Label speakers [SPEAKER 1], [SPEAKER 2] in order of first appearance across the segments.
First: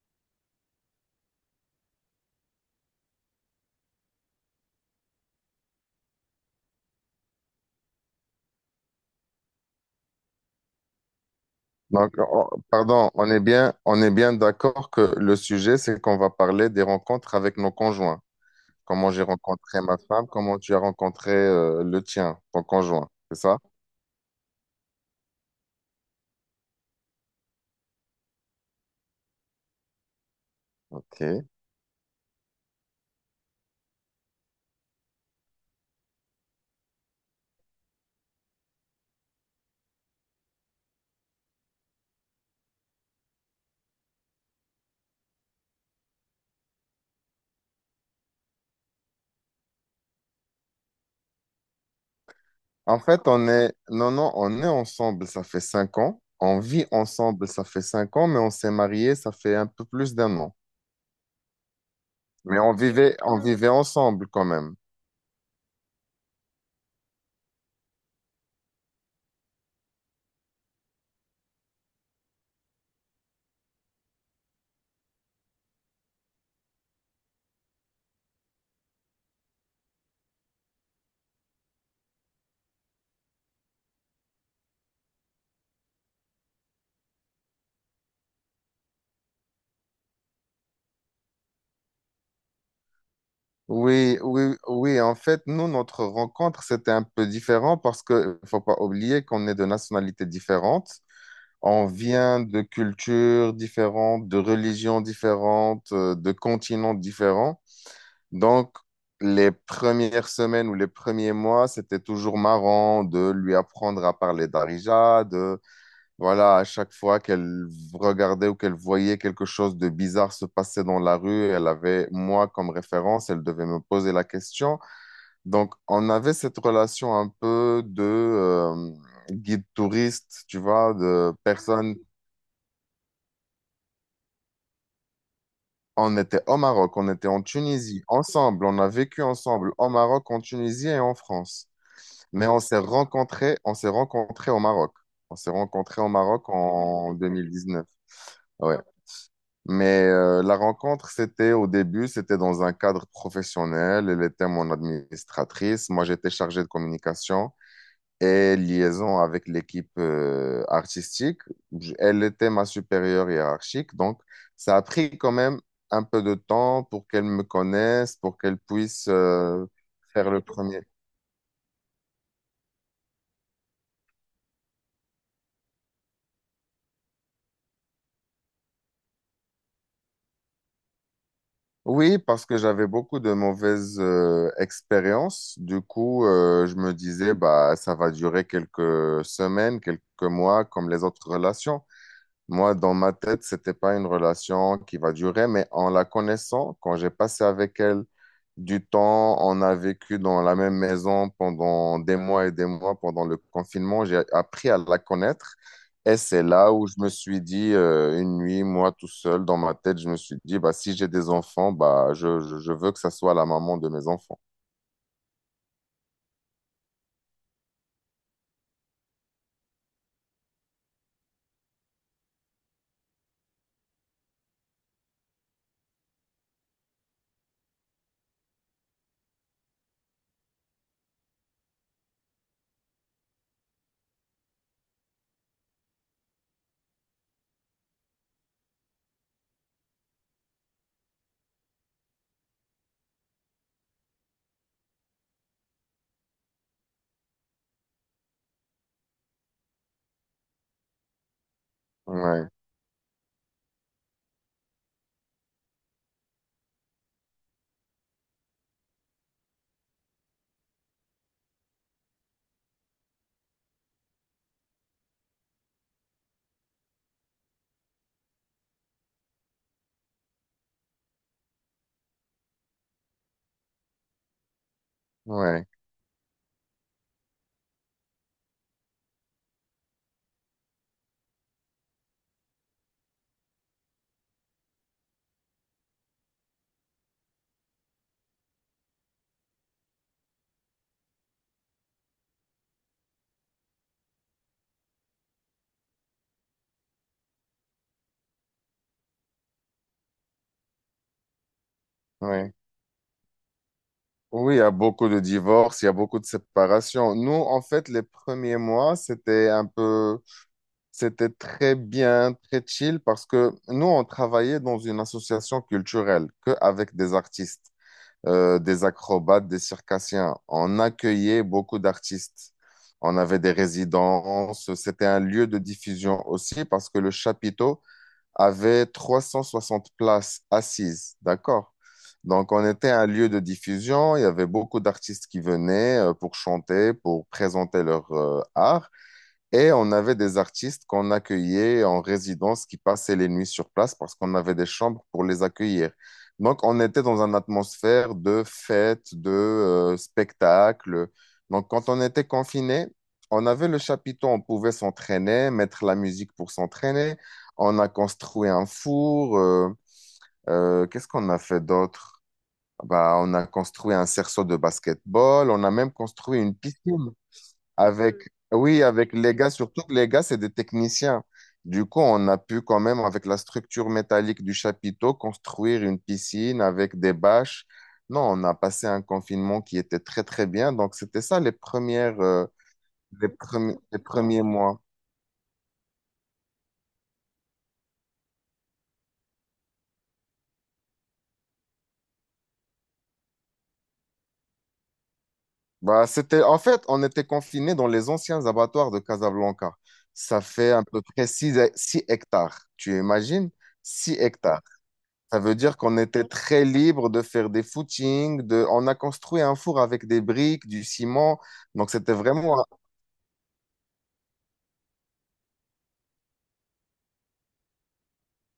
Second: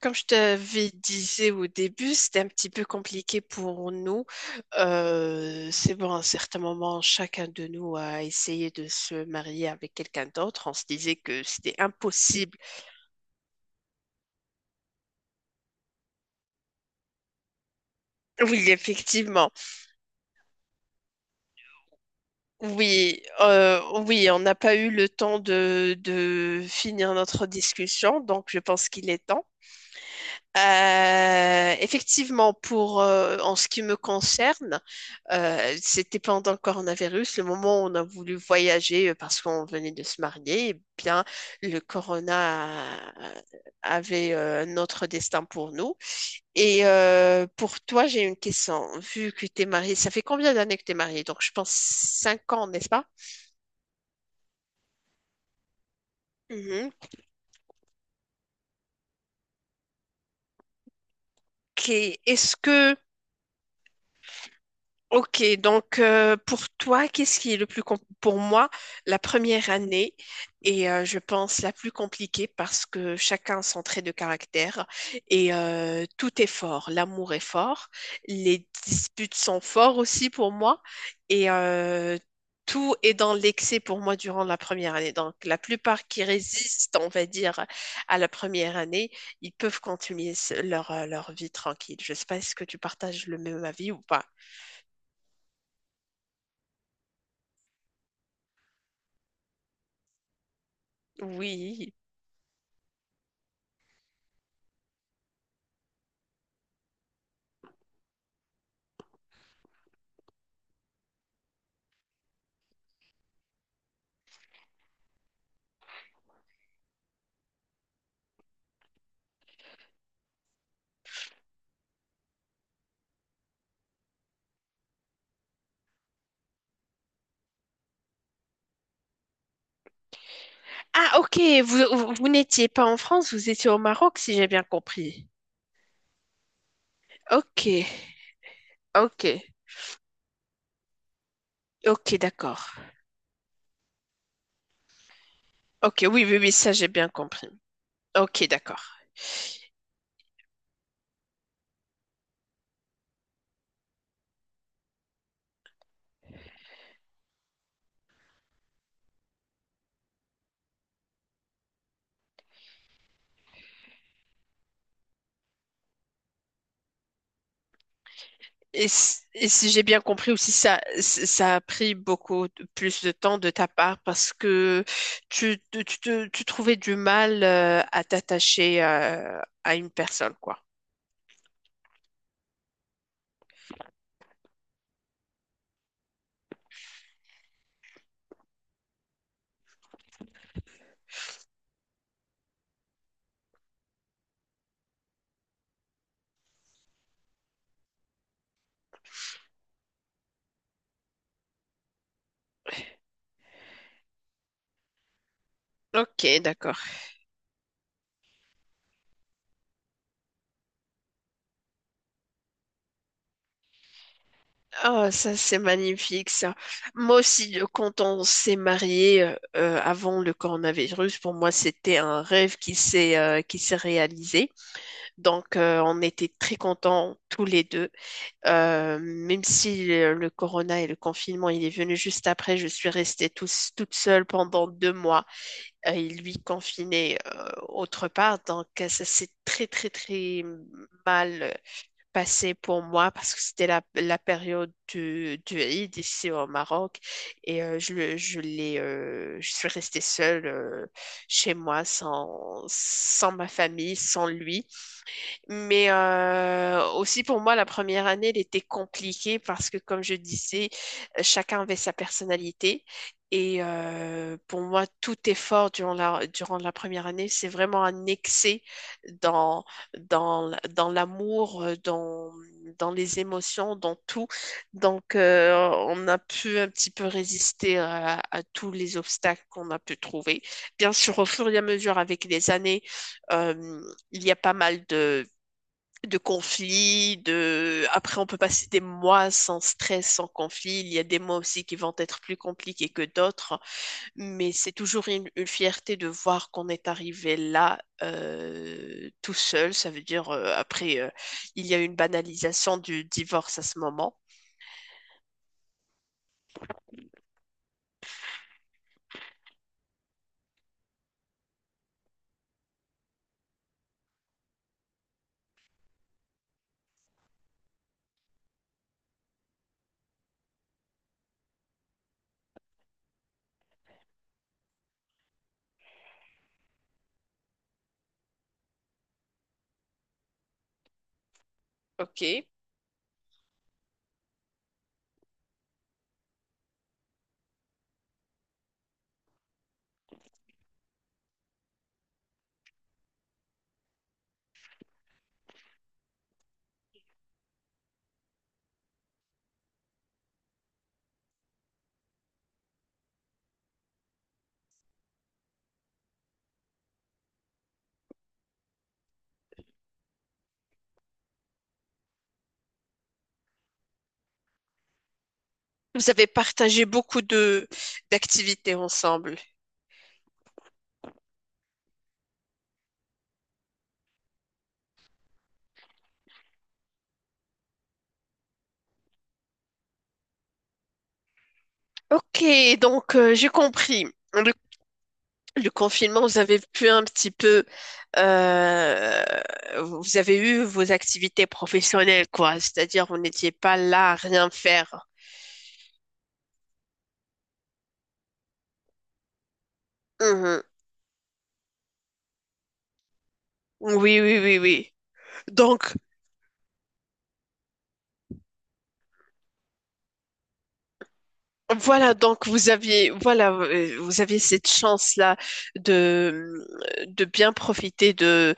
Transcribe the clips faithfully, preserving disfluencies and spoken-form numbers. [SPEAKER 1] Comme je t'avais disais au début, c'était un petit peu compliqué pour nous. Euh, c'est bon, à un certain moment, chacun de nous a essayé de se marier avec quelqu'un d'autre. On se disait que c'était
[SPEAKER 2] Donc, on-
[SPEAKER 1] impossible.
[SPEAKER 2] pardon, on est bien, on est bien d'accord que le sujet, c'est qu'on va parler des rencontres avec nos conjoints.
[SPEAKER 1] Oui,
[SPEAKER 2] Comment j'ai
[SPEAKER 1] effectivement.
[SPEAKER 2] rencontré ma femme, comment tu as rencontré euh, le tien, ton conjoint,
[SPEAKER 1] Oui,
[SPEAKER 2] c'est ça?
[SPEAKER 1] euh, oui, on n'a pas eu le temps de, de finir notre discussion, donc je pense qu'il est temps.
[SPEAKER 2] Ok.
[SPEAKER 1] Euh, effectivement, pour euh, en ce qui me concerne, euh, c'était pendant le coronavirus, le moment où on a voulu voyager euh, parce qu'on venait de se marier, eh bien le corona a- avait euh, notre destin pour nous. Et euh, pour toi, j'ai une question. Vu que tu es mariée, ça fait combien d'années que tu es mariée? Donc je pense cinq ans, n'est-ce
[SPEAKER 2] En
[SPEAKER 1] pas?
[SPEAKER 2] fait, on est, non, non, on est ensemble, ça fait cinq ans. On vit
[SPEAKER 1] Mhm.
[SPEAKER 2] ensemble, ça fait cinq ans, mais on s'est mariés, ça fait un peu plus d'un an.
[SPEAKER 1] Ok. Est-ce
[SPEAKER 2] Mais on
[SPEAKER 1] que
[SPEAKER 2] vivait, on vivait ensemble quand même.
[SPEAKER 1] Ok, donc euh, pour toi, qu'est-ce qui est le plus com- pour moi, la première année est, euh, je pense, la plus compliquée parce que chacun a son trait de caractère et euh, tout est fort. L'amour est fort, les disputes sont forts aussi pour moi et euh, tout est dans l'excès pour moi durant la première année. Donc la plupart qui résistent, on va dire, à la première année, ils peuvent continuer ce- leur, euh, leur vie tranquille. Je sais pas si que tu partages le même avis ou
[SPEAKER 2] Oui,
[SPEAKER 1] pas.
[SPEAKER 2] oui, oui. En fait, nous, notre rencontre, c'était un peu différent parce que faut pas oublier qu'on est de nationalités différentes. On
[SPEAKER 1] Oui.
[SPEAKER 2] vient de cultures différentes, de religions différentes, euh, de continents différents. Donc, les premières semaines ou les premiers mois, c'était toujours marrant de lui apprendre à parler d'Arija, voilà, à chaque fois qu'elle regardait ou qu'elle voyait quelque chose de bizarre se passer dans la rue, elle avait moi comme référence, elle devait me poser la question. Donc, on avait cette relation un peu de euh, guide touriste, tu vois,
[SPEAKER 1] Ah,
[SPEAKER 2] de
[SPEAKER 1] ok, vous,
[SPEAKER 2] personne.
[SPEAKER 1] vous, vous n'étiez pas en France, vous étiez au Maroc, si j'ai bien compris.
[SPEAKER 2] On était au Maroc, on était en
[SPEAKER 1] Ok,
[SPEAKER 2] Tunisie, ensemble, on a vécu
[SPEAKER 1] ok,
[SPEAKER 2] ensemble au Maroc, en Tunisie et en France.
[SPEAKER 1] ok,
[SPEAKER 2] Mais
[SPEAKER 1] d'accord.
[SPEAKER 2] on s'est rencontrés, on s'est rencontrés au Maroc. On s'est rencontrés
[SPEAKER 1] Ok,
[SPEAKER 2] au
[SPEAKER 1] oui, oui,
[SPEAKER 2] Maroc
[SPEAKER 1] oui, ça j'ai bien
[SPEAKER 2] en
[SPEAKER 1] compris.
[SPEAKER 2] deux mille dix-neuf.
[SPEAKER 1] Ok,
[SPEAKER 2] Ouais.
[SPEAKER 1] d'accord.
[SPEAKER 2] Mais euh, la rencontre, c'était au début, c'était dans un cadre professionnel. Elle était mon administratrice. Moi, j'étais chargé de communication et liaison avec l'équipe euh, artistique. J- Elle était ma supérieure hiérarchique. Donc, ça a pris quand même un peu de temps pour qu'elle me connaisse, pour qu'elle
[SPEAKER 1] Et,
[SPEAKER 2] puisse
[SPEAKER 1] s- et
[SPEAKER 2] euh,
[SPEAKER 1] si j'ai bien
[SPEAKER 2] faire
[SPEAKER 1] compris
[SPEAKER 2] le
[SPEAKER 1] aussi, ça,
[SPEAKER 2] premier.
[SPEAKER 1] c- ça a pris beaucoup de- plus de temps de ta part parce que tu, tu, tu te- tu trouvais du mal euh, à t'attacher euh, à une personne, quoi.
[SPEAKER 2] Oui, parce que j'avais beaucoup de mauvaises euh, expériences. Du coup, euh, je me disais, bah, ça va durer quelques semaines, quelques mois, comme les autres relations. Moi, dans ma tête, c'était pas une relation qui va durer, mais en la connaissant, quand j'ai passé avec elle du temps, on a vécu dans la même maison pendant des mois et des mois pendant le confinement, j'ai appris à la connaître. Et
[SPEAKER 1] Ok,
[SPEAKER 2] c'est là
[SPEAKER 1] d'accord.
[SPEAKER 2] où je me suis dit, euh, une nuit, moi tout seul, dans ma tête, je me suis dit, bah, si j'ai des enfants, bah, je, je, je veux que ça soit la maman de mes enfants.
[SPEAKER 1] Ah, ça c'est magnifique ça. Moi aussi, euh, quand on s'est marié euh, euh, avant le coronavirus, pour moi c'était un rêve qui s'est euh, qui s'est réalisé. Donc euh, on était très contents tous les deux. Euh, même si le, le corona et le confinement il est venu juste après, je suis restée tous- toute seule pendant deux mois euh, et lui confiné euh, autre part. Donc euh, ça s'est très très très mal passé pour moi parce que c'était la, la période du, du Eid ici au Maroc et euh, je, le- je l'ai, euh, je suis restée seule euh, chez moi
[SPEAKER 2] Ouais,
[SPEAKER 1] sans, sans ma famille, sans lui. Mais euh, aussi pour moi, la première année, elle était compliquée parce que, comme je disais, euh, chacun avait sa personnalité. Et euh, pour moi, tout effort durant la, durant la première année, c'est vraiment un excès dans, dans, l- dans l'amour, euh, dans, dans les émotions, dans tout. Donc, euh,
[SPEAKER 2] ouais,
[SPEAKER 1] on a pu un petit peu résister à, à tous les obstacles qu'on a pu trouver. Bien sûr, au fur et à mesure, avec les années, euh, il y a pas mal de de conflits, de... Après, on peut passer des mois sans stress, sans conflit. Il y a des mois aussi qui vont être plus compliqués que d'autres, mais c'est toujours une, une fierté de voir qu'on est arrivé là euh, tout seul. Ça veut dire, euh, après, euh, il y a une
[SPEAKER 2] ouais.
[SPEAKER 1] banalisation du divorce à ce moment.
[SPEAKER 2] Oui, il y a beaucoup de divorces, il y a beaucoup de séparations. Nous, en fait, les premiers mois, c'était un peu... C'était très bien, très chill parce que nous, on travaillait dans une association culturelle que avec des artistes, euh, des acrobates, des circassiens. On accueillait beaucoup d'artistes. On avait des résidences. C'était un lieu de diffusion aussi parce que le chapiteau avait trois cent soixante places assises. D'accord?
[SPEAKER 1] OK.
[SPEAKER 2] Donc, on était un lieu de diffusion. Il y avait beaucoup d'artistes qui venaient euh, pour chanter, pour présenter leur euh, art. Et on avait des artistes qu'on accueillait en résidence qui passaient les nuits sur place parce qu'on avait des chambres pour les accueillir. Donc, on était dans une atmosphère de fête, de euh, spectacle. Donc, quand on était confiné, on avait le chapiteau, on pouvait s'entraîner, mettre la musique pour s'entraîner. On a construit un four. Euh, euh, qu'est-ce qu'on a fait d'autre? Bah, on a construit un cerceau de basketball. On a même
[SPEAKER 1] Vous avez
[SPEAKER 2] construit une
[SPEAKER 1] partagé
[SPEAKER 2] piscine.
[SPEAKER 1] beaucoup de
[SPEAKER 2] Avec,
[SPEAKER 1] d'activités
[SPEAKER 2] oui, avec les
[SPEAKER 1] ensemble.
[SPEAKER 2] gars, surtout que les gars, c'est des techniciens. Du coup, on a pu quand même, avec la structure métallique du chapiteau, construire une piscine avec des bâches. Non, on a passé un confinement qui était très, très bien. Donc, c'était ça les premières,
[SPEAKER 1] Ok,
[SPEAKER 2] euh,
[SPEAKER 1] donc
[SPEAKER 2] les
[SPEAKER 1] euh, j'ai
[SPEAKER 2] premi- les
[SPEAKER 1] compris.
[SPEAKER 2] premiers
[SPEAKER 1] Le
[SPEAKER 2] mois.
[SPEAKER 1] Le confinement, vous avez pu un petit peu, euh, vous avez eu vos activités professionnelles, quoi. C'est-à-dire, vous n'étiez pas là à rien faire.
[SPEAKER 2] Bah, c'était, en fait, on était confinés dans les anciens abattoirs de Casablanca. Ça
[SPEAKER 1] Mhm.
[SPEAKER 2] fait à peu près six hectares. Tu imagines? six
[SPEAKER 1] Oui, oui, oui,
[SPEAKER 2] hectares.
[SPEAKER 1] oui.
[SPEAKER 2] Ça veut dire
[SPEAKER 1] Donc,
[SPEAKER 2] qu'on était très libre de faire des footings, de... on a construit un four avec des briques, du ciment. Donc,
[SPEAKER 1] voilà,
[SPEAKER 2] c'était
[SPEAKER 1] donc
[SPEAKER 2] vraiment,
[SPEAKER 1] vous aviez, voilà, euh, vous aviez cette chance-là de, de bien profiter de,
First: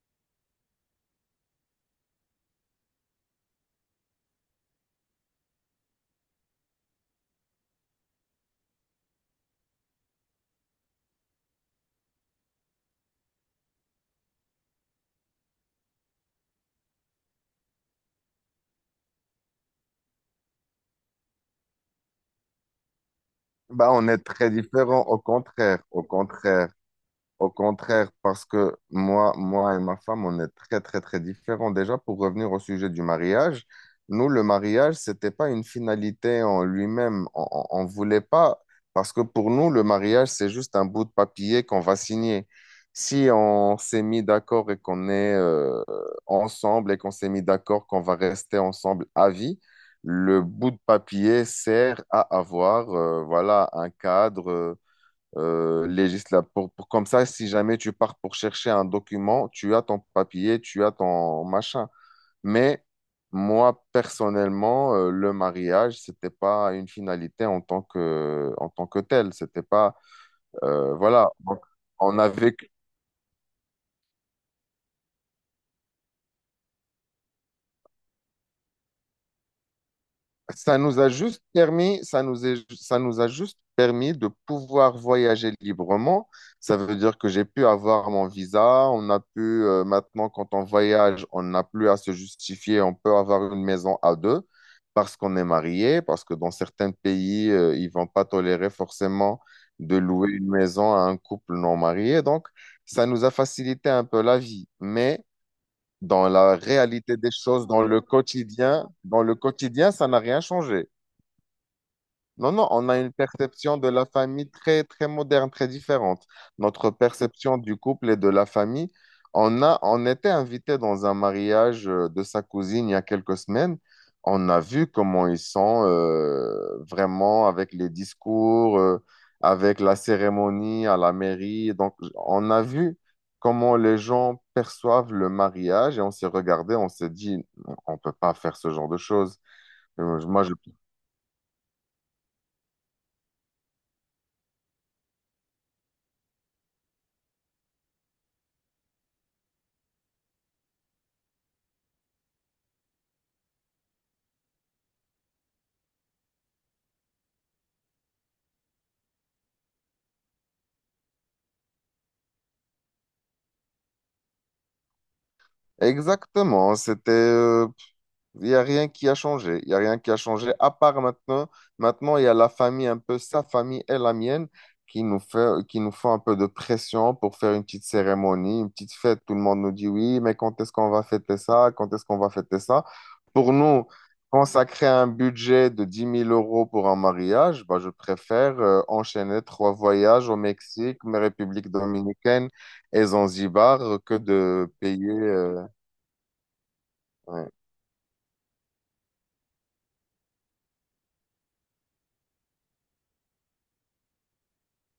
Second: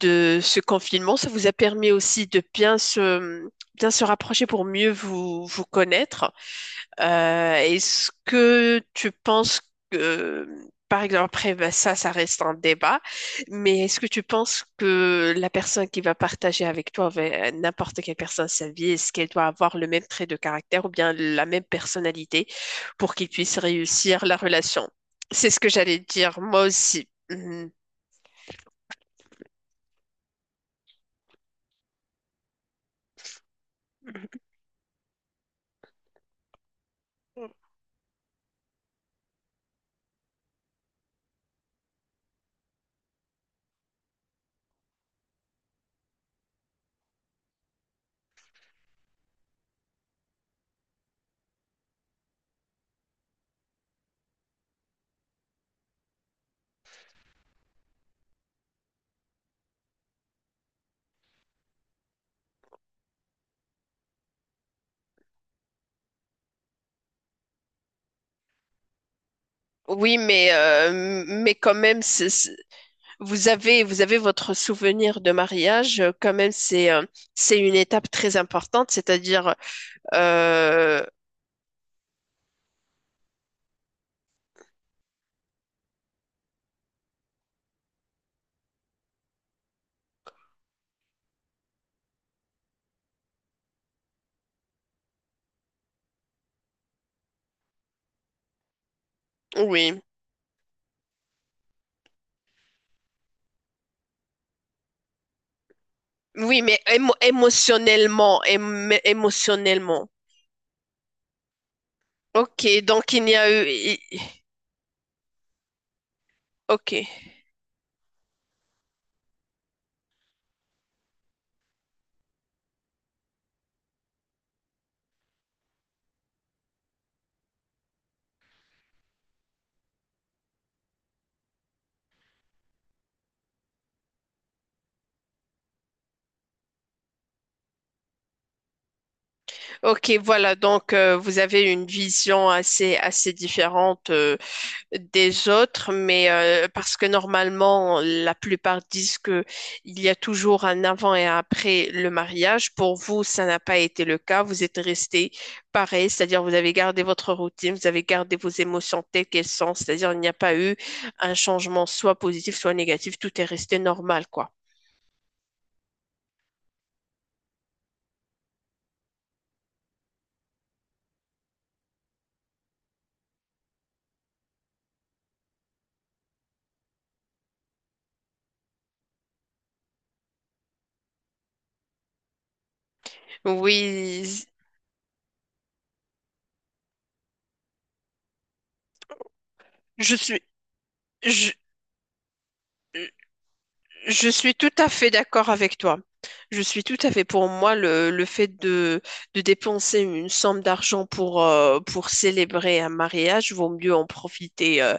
[SPEAKER 1] de ce confinement. Ça vous a permis aussi de bien se, bien se rapprocher pour mieux vous, vous connaître. Euh, est-ce que tu penses que, par exemple, après, ben, ça, ça reste un débat, mais est-ce que tu penses que la personne qui va partager avec toi, avec n'importe quelle personne sa vie, est-ce qu'elle doit avoir le même trait de caractère ou bien la même personnalité pour qu'ils puissent
[SPEAKER 2] bah, on est
[SPEAKER 1] réussir la
[SPEAKER 2] très
[SPEAKER 1] relation?
[SPEAKER 2] différent, au
[SPEAKER 1] C'est ce que
[SPEAKER 2] contraire,
[SPEAKER 1] j'allais
[SPEAKER 2] au
[SPEAKER 1] dire, moi
[SPEAKER 2] contraire.
[SPEAKER 1] aussi.
[SPEAKER 2] Au
[SPEAKER 1] Mhm.
[SPEAKER 2] contraire, parce que moi, moi et ma femme, on est très, très, très différents. Déjà, pour revenir au sujet du mariage, nous, le mariage, c'était pas une finalité en lui-même. On, on, on voulait pas, parce que pour nous, le mariage, c'est juste un bout de papier qu'on va signer. Si on s'est mis d'accord et qu'on est euh, ensemble et qu'on s'est mis d'accord qu'on va rester ensemble à vie, le bout de papier sert à avoir, euh, voilà, un cadre. euh, euh, législatif. Pour, pour- comme ça, si jamais tu pars pour chercher un document, tu as ton papier, tu as ton machin. Mais moi, personnellement, euh, le mariage, c'était pas une finalité en tant que, en tant que telle. C'était pas,
[SPEAKER 1] Oui, mais,
[SPEAKER 2] euh,
[SPEAKER 1] euh,
[SPEAKER 2] voilà.
[SPEAKER 1] mais
[SPEAKER 2] Donc,
[SPEAKER 1] quand même,
[SPEAKER 2] on a
[SPEAKER 1] c'est- c'est-
[SPEAKER 2] vécu.
[SPEAKER 1] Vous avez, vous avez votre souvenir de mariage, euh, quand même, c'est euh, c'est une étape très importante, c'est-à-dire,
[SPEAKER 2] Ça nous
[SPEAKER 1] euh,
[SPEAKER 2] a juste permis, ça nous est, ça nous a juste permis de pouvoir voyager librement. Ça veut dire que j'ai pu avoir mon visa. On a pu, euh, maintenant, quand on voyage, on n'a plus à se justifier. On peut avoir une maison à deux parce qu'on est marié, parce que dans certains pays, euh, ils vont pas tolérer forcément de
[SPEAKER 1] oui,
[SPEAKER 2] louer une maison à un couple non marié. Donc, ça nous a facilité un peu la vie. Mais dans la
[SPEAKER 1] oui, mais émo-
[SPEAKER 2] réalité des choses, dans le
[SPEAKER 1] émotionnellement,
[SPEAKER 2] quotidien,
[SPEAKER 1] émo-
[SPEAKER 2] dans le quotidien, ça
[SPEAKER 1] émotionnellement.
[SPEAKER 2] n'a rien changé. Non, non,
[SPEAKER 1] Ok,
[SPEAKER 2] on a
[SPEAKER 1] donc
[SPEAKER 2] une
[SPEAKER 1] il n'y a eu,
[SPEAKER 2] perception de
[SPEAKER 1] i-
[SPEAKER 2] la
[SPEAKER 1] i-
[SPEAKER 2] famille très, très moderne, très différente. Notre
[SPEAKER 1] ok,
[SPEAKER 2] perception du couple et de la famille, on a, on était invité dans un mariage euh, de sa cousine il y a quelques semaines. On a vu comment ils sont euh, vraiment avec les discours, euh, avec la cérémonie à la mairie. Donc, on a vu comment les gens perçoivent le mariage et on s'est regardé, on s'est dit, on peut pas faire ce genre de choses.
[SPEAKER 1] ok,
[SPEAKER 2] Euh, Moi, je
[SPEAKER 1] voilà, donc euh, vous avez une vision assez, assez différente. Euh, des autres, mais euh, parce que normalement, la plupart disent que il y a toujours un avant et un après le mariage. Pour vous, ça n'a pas été le cas. Vous êtes resté pareil, c'est-à-dire vous avez gardé votre routine, vous avez gardé vos émotions telles qu'elles sont, c'est-à-dire il n'y a pas eu un changement soit positif, soit négatif. Tout est resté normal, quoi.
[SPEAKER 2] Exactement, c'était, euh, il n'y a rien qui a changé, il n'y a rien qui a changé, à part maintenant, maintenant il y a la famille, un peu sa famille et la mienne, qui nous fait, qui nous font un peu de pression pour faire une petite cérémonie, une petite fête, tout le monde nous dit oui, mais quand est-ce qu'on va fêter ça, quand est-ce qu'on va fêter ça? Pour nous,
[SPEAKER 1] Oui,
[SPEAKER 2] consacrer un budget de dix mille euros pour un mariage, bah, je préfère euh, enchaîner trois
[SPEAKER 1] je
[SPEAKER 2] voyages au
[SPEAKER 1] suis,
[SPEAKER 2] Mexique, mais
[SPEAKER 1] je,
[SPEAKER 2] République dominicaine et Zanzibar que
[SPEAKER 1] je suis tout
[SPEAKER 2] de
[SPEAKER 1] à
[SPEAKER 2] payer...
[SPEAKER 1] fait d'accord
[SPEAKER 2] euh,
[SPEAKER 1] avec toi. Je suis tout à fait pour
[SPEAKER 2] Ouais.
[SPEAKER 1] moi le, le fait de, de dépenser une somme d'argent pour, euh, pour célébrer un mariage, vaut mieux en profiter euh,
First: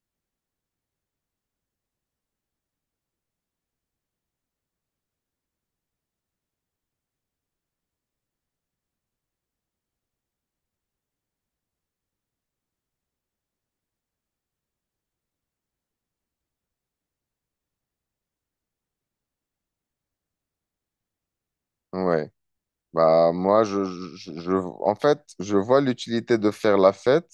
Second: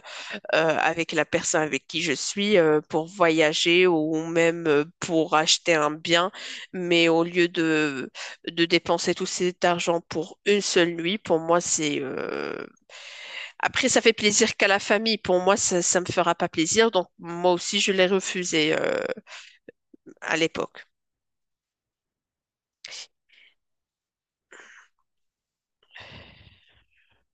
[SPEAKER 1] euh, avec la personne avec qui je suis euh, pour voyager ou même euh, pour acheter un bien. Mais au lieu de, de dépenser tout cet argent pour une seule nuit, pour moi, c'est, euh, après, ça fait plaisir qu'à la famille. Pour moi, ça, ça me fera pas plaisir. Donc, moi aussi, je l'ai refusé euh, à l'époque.
[SPEAKER 2] Ouais. Bah, moi, je, je, je- en fait, je vois l'utilité de faire la fête,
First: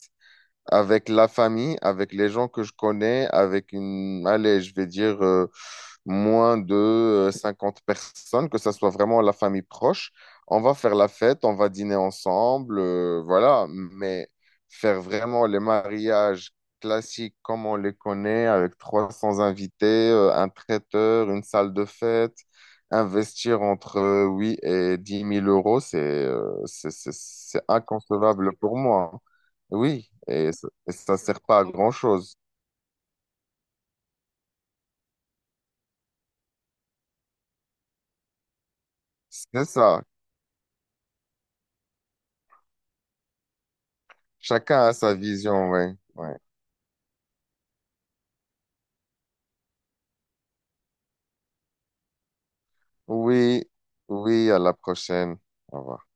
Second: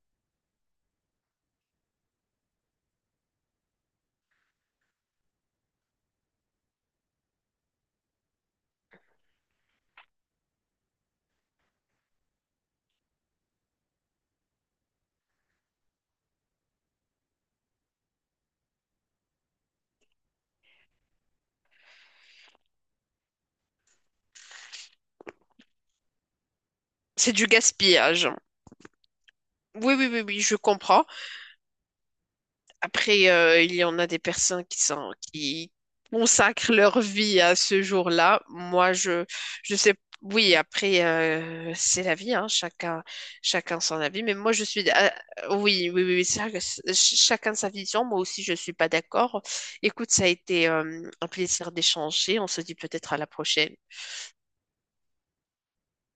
[SPEAKER 2] avec la famille, avec les gens que je connais, avec une, allez, je vais dire euh, moins de euh, cinquante personnes, que ça soit vraiment la famille proche. On va faire la fête, on va dîner ensemble, euh, voilà. Mais faire vraiment les mariages classiques comme on les connaît, avec trois cents invités, euh, un traiteur, une salle de fête, investir entre euh, huit et dix mille euros, c'est euh, c'est c'est-
[SPEAKER 1] C'est du
[SPEAKER 2] c'est
[SPEAKER 1] gaspillage.
[SPEAKER 2] inconcevable pour moi.
[SPEAKER 1] Oui, oui,
[SPEAKER 2] Oui,
[SPEAKER 1] oui, oui,
[SPEAKER 2] et,
[SPEAKER 1] je
[SPEAKER 2] ça et
[SPEAKER 1] comprends.
[SPEAKER 2] ça sert pas à grand-chose.
[SPEAKER 1] Après, euh, il y en a des personnes qui sont, qui consacrent leur vie à ce jour-là. Moi, je,
[SPEAKER 2] C'est
[SPEAKER 1] je sais,
[SPEAKER 2] ça.
[SPEAKER 1] oui, après, euh, c'est la vie, hein, chacun, chacun son avis. Mais moi, je suis,
[SPEAKER 2] Chacun a
[SPEAKER 1] ah,
[SPEAKER 2] sa vision,
[SPEAKER 1] oui,
[SPEAKER 2] ouais.
[SPEAKER 1] oui, oui, oui,
[SPEAKER 2] Ouais.
[SPEAKER 1] c'est vrai que c'est- ch- chacun sa vision. Moi aussi, je suis pas d'accord. Écoute, ça a été, euh, un plaisir d'échanger. On se dit peut-être à la
[SPEAKER 2] Oui,
[SPEAKER 1] prochaine.
[SPEAKER 2] oui, à la prochaine. Au revoir.